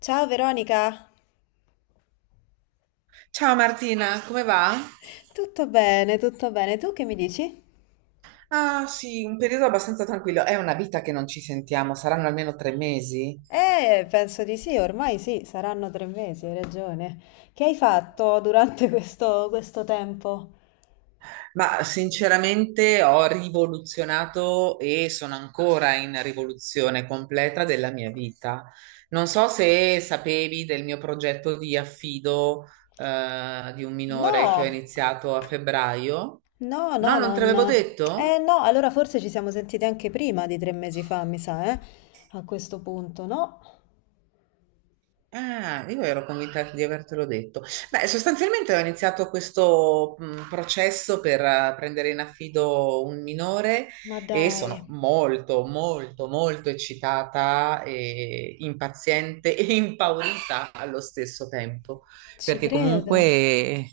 Ciao Veronica, Ciao Martina, come va? tutto bene, tutto bene. Tu che mi dici? Ah sì, un periodo abbastanza tranquillo. È una vita che non ci sentiamo, saranno almeno 3 mesi, Penso di sì, ormai sì, saranno 3 mesi, hai ragione. Che hai fatto durante questo tempo? ma sinceramente ho rivoluzionato e sono ancora in rivoluzione completa della mia vita. Non so se sapevi del mio progetto di affido, di un minore che ho No, iniziato a febbraio. no, No, no, non te l'avevo non... Eh detto? no, allora forse ci siamo sentite anche prima di 3 mesi fa, mi sa, eh? A questo punto, no? Ah, io ero convinta di avertelo detto. Beh, sostanzialmente ho iniziato questo processo per prendere in affido un minore Ma e dai, sono molto, molto, molto eccitata e impaziente e impaurita allo stesso tempo, ci perché credo. comunque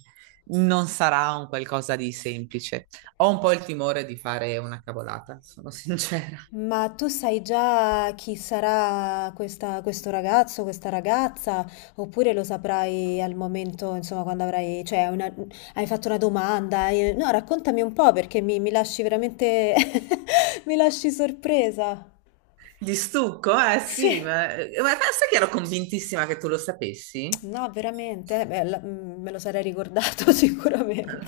non sarà un qualcosa di semplice. Ho un po' il timore di fare una cavolata, sono sincera. Ma tu sai già chi sarà questo ragazzo, questa ragazza, oppure lo saprai al momento, insomma, quando avrai, cioè, una- hai fatto una domanda? No, raccontami un po' perché mi lasci veramente, mi lasci sorpresa. Di stucco? Eh sì, Sì, ma sai che ero convintissima che tu lo sapessi? no, veramente, beh, me lo sarei ricordato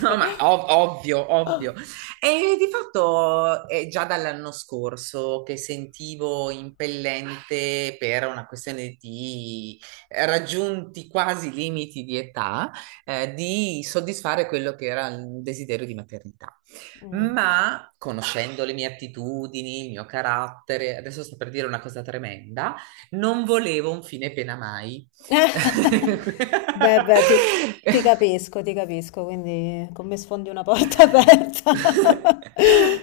No, ma ovvio, ovvio. E di fatto è già dall'anno scorso che sentivo impellente per una questione di raggiunti quasi limiti di età, di soddisfare quello che era il desiderio di maternità. Mm. Ma conoscendo le mie attitudini, il mio carattere, adesso sto per dire una cosa tremenda, non volevo un fine pena mai. Beh, ti capisco, quindi con me sfondi una porta aperta.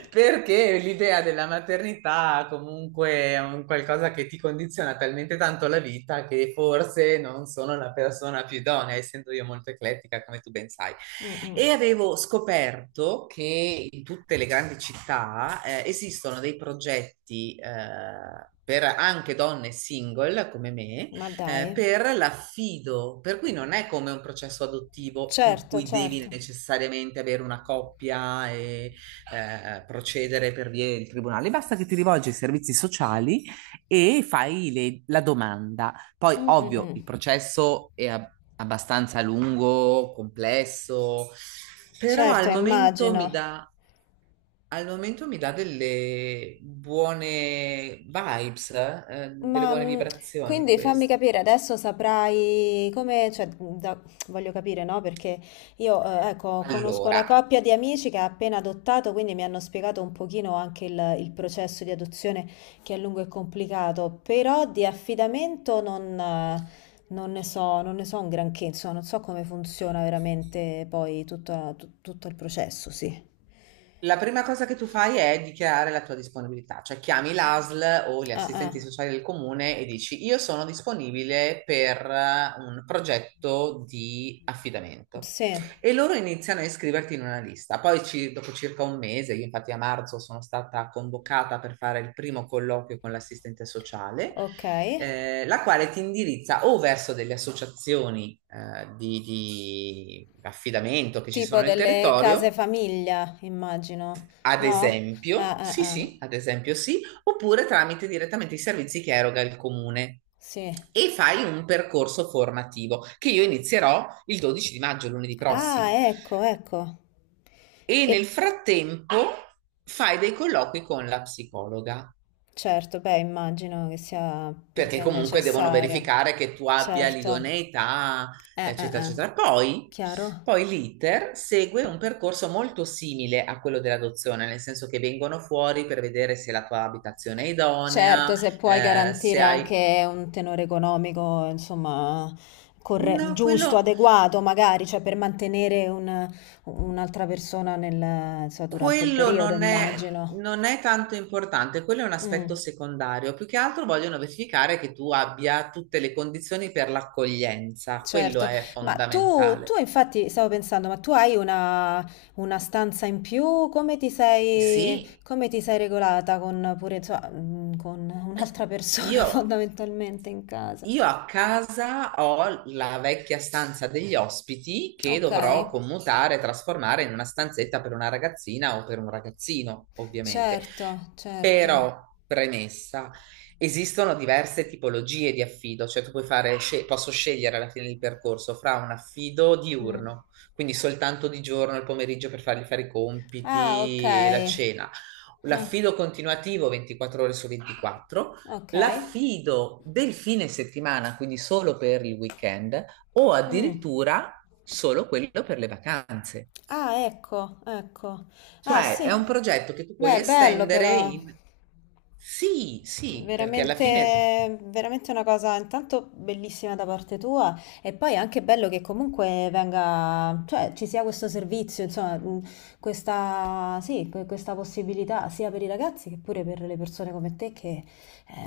Perché l'idea della maternità comunque è un qualcosa che ti condiziona talmente tanto la vita che forse non sono la persona più idonea, essendo io molto eclettica, come tu ben sai. Mh-mh. E avevo scoperto che in tutte le grandi città esistono dei progetti per anche donne single come me Ma dai. Per l'affido, per cui non è come un processo adottivo in Certo, cui certo. devi necessariamente avere una coppia e procedere per via del tribunale, basta che ti rivolgi ai servizi sociali e fai la domanda. Poi, Mh, mh, ovvio, mh. il processo è abbastanza lungo, complesso, però Certo, al momento mi immagino. dà. Al momento mi dà delle buone vibes, delle Ma buone vibrazioni quindi fammi questo. capire, adesso saprai come, cioè, da- voglio capire, no? Perché io, ecco, conosco una Allora, coppia di amici che ha appena adottato, quindi mi hanno spiegato un pochino anche il processo di adozione che è lungo e complicato, però di affidamento non, non ne so, non ne so un granché, insomma, non so come funziona veramente poi tutto il processo, sì. la prima cosa che tu fai è dichiarare la tua disponibilità, cioè chiami l'ASL o gli Ah, assistenti ah, sociali del comune e dici io sono disponibile per un progetto di affidamento. sì. E loro iniziano a iscriverti in una lista. Poi dopo circa un mese, io infatti a marzo sono stata convocata per fare il primo colloquio con l'assistente sociale, Okay. La quale ti indirizza o verso delle associazioni di affidamento che ci sono Tipo nel delle case territorio, famiglia, immagino, ad no? Ah, esempio, ah, sì, ah, sì, ad esempio sì, oppure tramite direttamente i servizi che eroga il comune. sì. E fai un percorso formativo che io inizierò il 12 di maggio, lunedì Ah, prossimo. ecco, ecco. E E nel frattempo fai dei colloqui con la psicologa, certo, beh, immagino che sia più perché che comunque devono necessario. verificare che tu abbia Certo. l'idoneità, eccetera, Eh. eccetera. Poi, Chiaro? L'iter segue un percorso molto simile a quello dell'adozione, nel senso che vengono fuori per vedere se la tua abitazione è idonea, Certo, se puoi se garantire hai. anche un tenore economico, insomma, corre- No, quello, giusto, adeguato, magari, cioè per mantenere un- un'altra persona nel, insomma, durante il quello periodo, non è, immagino. non è tanto importante, quello è un aspetto Mm, secondario. Più che altro vogliono verificare che tu abbia tutte le condizioni per l'accoglienza, quello certo, è ma tu fondamentale. infatti stavo pensando, ma tu hai una stanza in più? Sì, Come ti sei regolata con, pure, insomma, con un'altra persona io fondamentalmente in casa? Io a casa ho la vecchia stanza degli ospiti che Ok, dovrò commutare, trasformare in una stanzetta per una ragazzina o per un ragazzino, ovviamente. certo, certo. Però, premessa, esistono diverse tipologie di affido, cioè tu puoi fare, posso scegliere alla fine del percorso fra un affido Mm. diurno, quindi soltanto di giorno, il pomeriggio per fargli fare i Ah, ok. compiti e la cena, Ah, l'affido continuativo 24 ore su 24, ok. l'affido del fine settimana, quindi solo per il weekend, o Mm. addirittura solo quello per le vacanze. Ah, ecco, ecco. Ah, Cioè, è un sì. progetto che tu puoi Beh, bello estendere però. in. Sì, sì, perché alla fine Veramente, veramente una cosa intanto bellissima da parte tua e poi anche bello che comunque venga, cioè ci sia questo servizio, insomma, questa, sì, que- questa possibilità sia per i ragazzi che pure per le persone come te che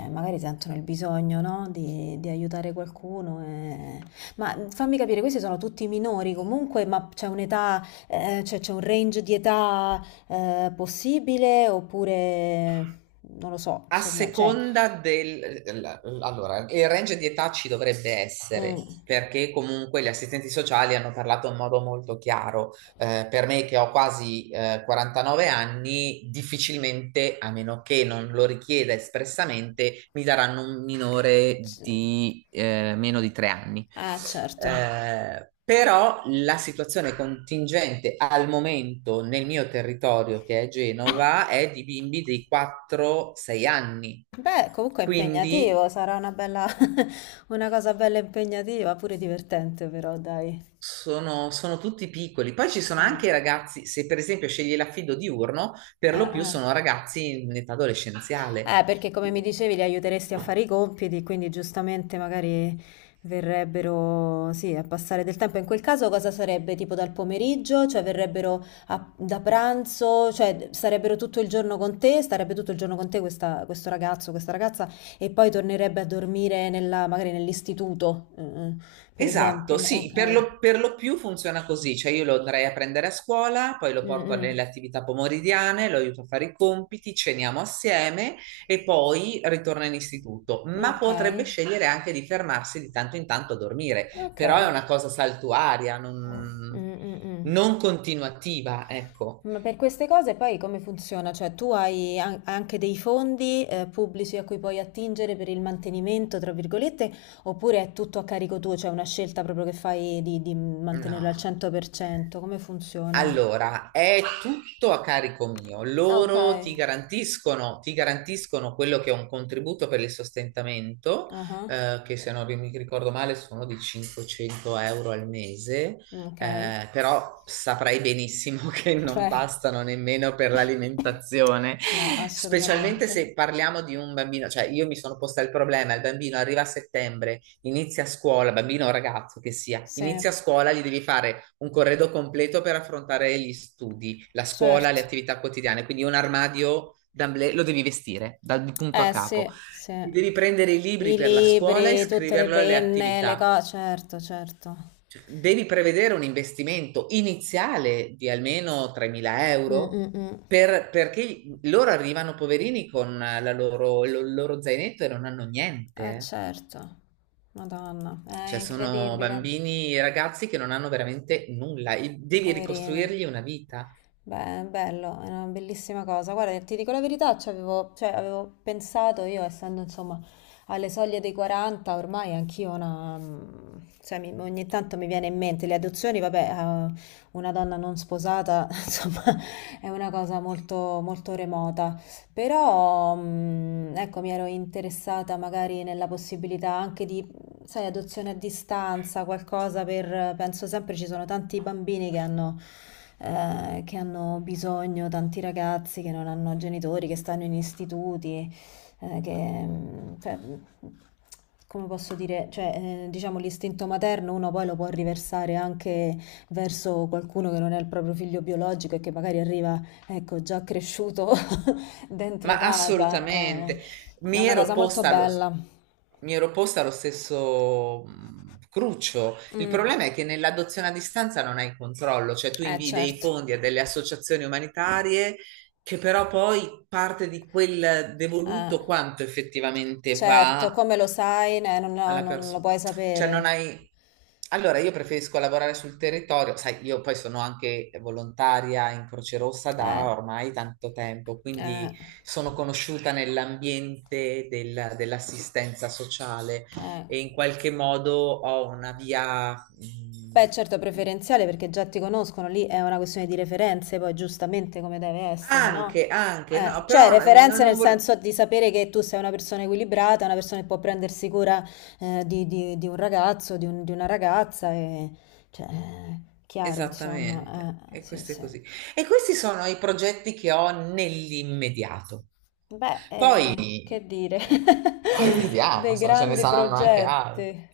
magari sentono il bisogno, no, di aiutare qualcuno, eh. Ma fammi capire, questi sono tutti minori comunque, ma c'è un'età, cioè c'è un range di età possibile oppure non lo so, a insomma, cioè, seconda del. Allora, il range di età ci dovrebbe essere, mm, perché comunque gli assistenti sociali hanno parlato in modo molto chiaro, per me che ho quasi 49 anni, difficilmente, a meno che non lo richieda espressamente, mi daranno un minore c- di meno di 3 anni. ah, certo. Però la situazione contingente al momento nel mio territorio, che è Genova, è di bimbi di 4-6 anni. Beh, comunque è impegnativo, Quindi sarà una bella, una cosa bella impegnativa, pure divertente però, dai. sono tutti piccoli. Poi ci sono Ah, anche i ragazzi, se per esempio scegli l'affido diurno, per lo ah, più ah. sono ragazzi in età adolescenziale. Perché come mi dicevi li aiuteresti a fare i compiti, quindi giustamente magari verrebbero, sì, a passare del tempo. In quel caso cosa sarebbe? Tipo dal pomeriggio? Cioè verrebbero a- da pranzo? Cioè sarebbero tutto il giorno con te? Starebbe tutto il giorno con te questo ragazzo, questa ragazza e poi tornerebbe a dormire nella- magari nell'istituto, mm, per Esatto, esempio. sì, per Ok. lo, per lo più funziona così, cioè io lo andrei a prendere a scuola, poi lo Mm, porto mm. nelle attività pomeridiane, lo aiuto a fare i compiti, ceniamo assieme e poi ritorna in istituto, ma Ok. potrebbe scegliere anche di fermarsi di tanto in tanto a dormire, Ok. però è una cosa saltuaria, non, Mm, mm, mm. non continuativa, ecco. Ma per queste cose poi come funziona? Cioè tu hai an- anche dei fondi pubblici a cui puoi attingere per il mantenimento, tra virgolette, oppure è tutto a carico tuo, cioè una scelta proprio che fai di mantenerlo al No. 100%? Come funziona? Allora, è tutto a carico mio. Ah, ok, Loro ti garantiscono quello che è un contributo per il sostentamento, ah, che se non mi ricordo male sono di 500 euro al mese, ok, però saprai benissimo che non cioè bastano nemmeno per l'alimentazione, no, specialmente assolutamente. se parliamo di un bambino, cioè io mi sono posta il problema, il bambino arriva a settembre. Inizia a scuola, bambino o ragazzo che sia, Sì, inizia a scuola, gli devi fare un corredo completo per affrontare gli studi, la scuola, certo. le attività quotidiane, quindi un armadio d'amblè lo devi vestire dal punto a Eh capo. sì, sì. Devi prendere i libri I per la scuola e libri, tutte le scriverlo alle penne, le attività. cose, certo, certo. Cioè, devi prevedere un investimento iniziale di almeno 3.000 Mm, euro mm, mm. Perché loro arrivano poverini con la il loro zainetto e non hanno niente. Eh Eh. certo. Madonna, è Cioè, sono incredibile. bambini e ragazzi che non hanno veramente nulla e devi Poverine. ricostruirgli una vita. Beh, è bello, è una bellissima cosa. Guarda, ti dico la verità, ci avevo, cioè, avevo pensato io, essendo insomma alle soglie dei 40, ormai anch'io una... cioè, mi- ogni tanto mi viene in mente le adozioni, vabbè, una donna non sposata, insomma, è una cosa molto remota. Però, ecco, mi ero interessata magari nella possibilità anche di sai, adozione a distanza, qualcosa per... Penso sempre ci sono tanti bambini che hanno bisogno, tanti ragazzi che non hanno genitori, che stanno in istituti, eh, che... cioè, come posso dire, diciamo l'istinto materno uno poi lo può riversare anche verso qualcuno che non è il proprio figlio biologico e che magari arriva, ecco, già cresciuto dentro Ma casa, eh. assolutamente, È mi una ero cosa molto posta lo, bella. mi ero posta lo stesso cruccio. Il Mm, problema è che nell'adozione a distanza non hai controllo, cioè tu invii dei certo. fondi a delle associazioni umanitarie che però poi parte di quel Eh, devoluto quanto effettivamente certo, va come lo sai, non, lo alla non lo persona. puoi Cioè non sapere. hai. Allora, io preferisco lavorare sul territorio, sai, io poi sono anche volontaria in Croce Rossa da Eh, ormai tanto tempo, eh, quindi sono conosciuta nell'ambiente dell'assistenza sociale eh. e in qualche modo ho una via, Beh, certo, preferenziale perché già ti conoscono, lì è una questione di referenze, poi giustamente come deve essere, no? anche, anche, no, Cioè, però non, referenze nel non senso di sapere che tu sei una persona equilibrata, una persona che può prendersi cura di, di un ragazzo, di, un- di una ragazza, e, cioè, chiaro, insomma, esattamente, e sì, questo è sì. così. E questi sono i progetti che ho nell'immediato. Beh, Poi, che dire, vediamo, dei insomma, ce ne grandi saranno anche altri. progetti.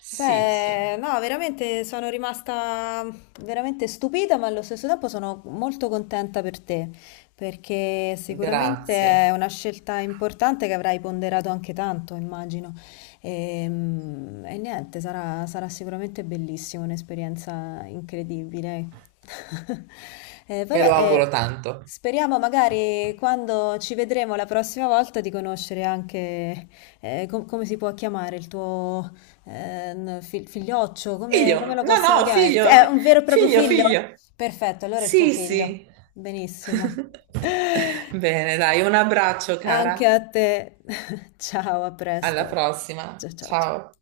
Sì, sì, Beh, no, veramente sono rimasta veramente stupita, ma allo stesso tempo sono molto contenta per te, perché sicuramente è grazie. una scelta importante che avrai ponderato anche tanto, immagino. Ehm, E, niente, sarà sicuramente bellissimo, un'esperienza incredibile. Me vabbè, lo auguro tanto. speriamo magari quando ci vedremo la prossima volta di conoscere anche com- come si può chiamare il tuo figlioccio, come, come Figlio, lo no, possiamo no, chiamare? F- figlio, È un vero e proprio figlio, figlio? figlio. Perfetto, allora è il tuo Sì, figlio. sì. Benissimo. Bene, dai, un abbraccio, Anche cara. a te. Ciao, a Alla presto. prossima. Ciao, ciao, ciao. Ciao.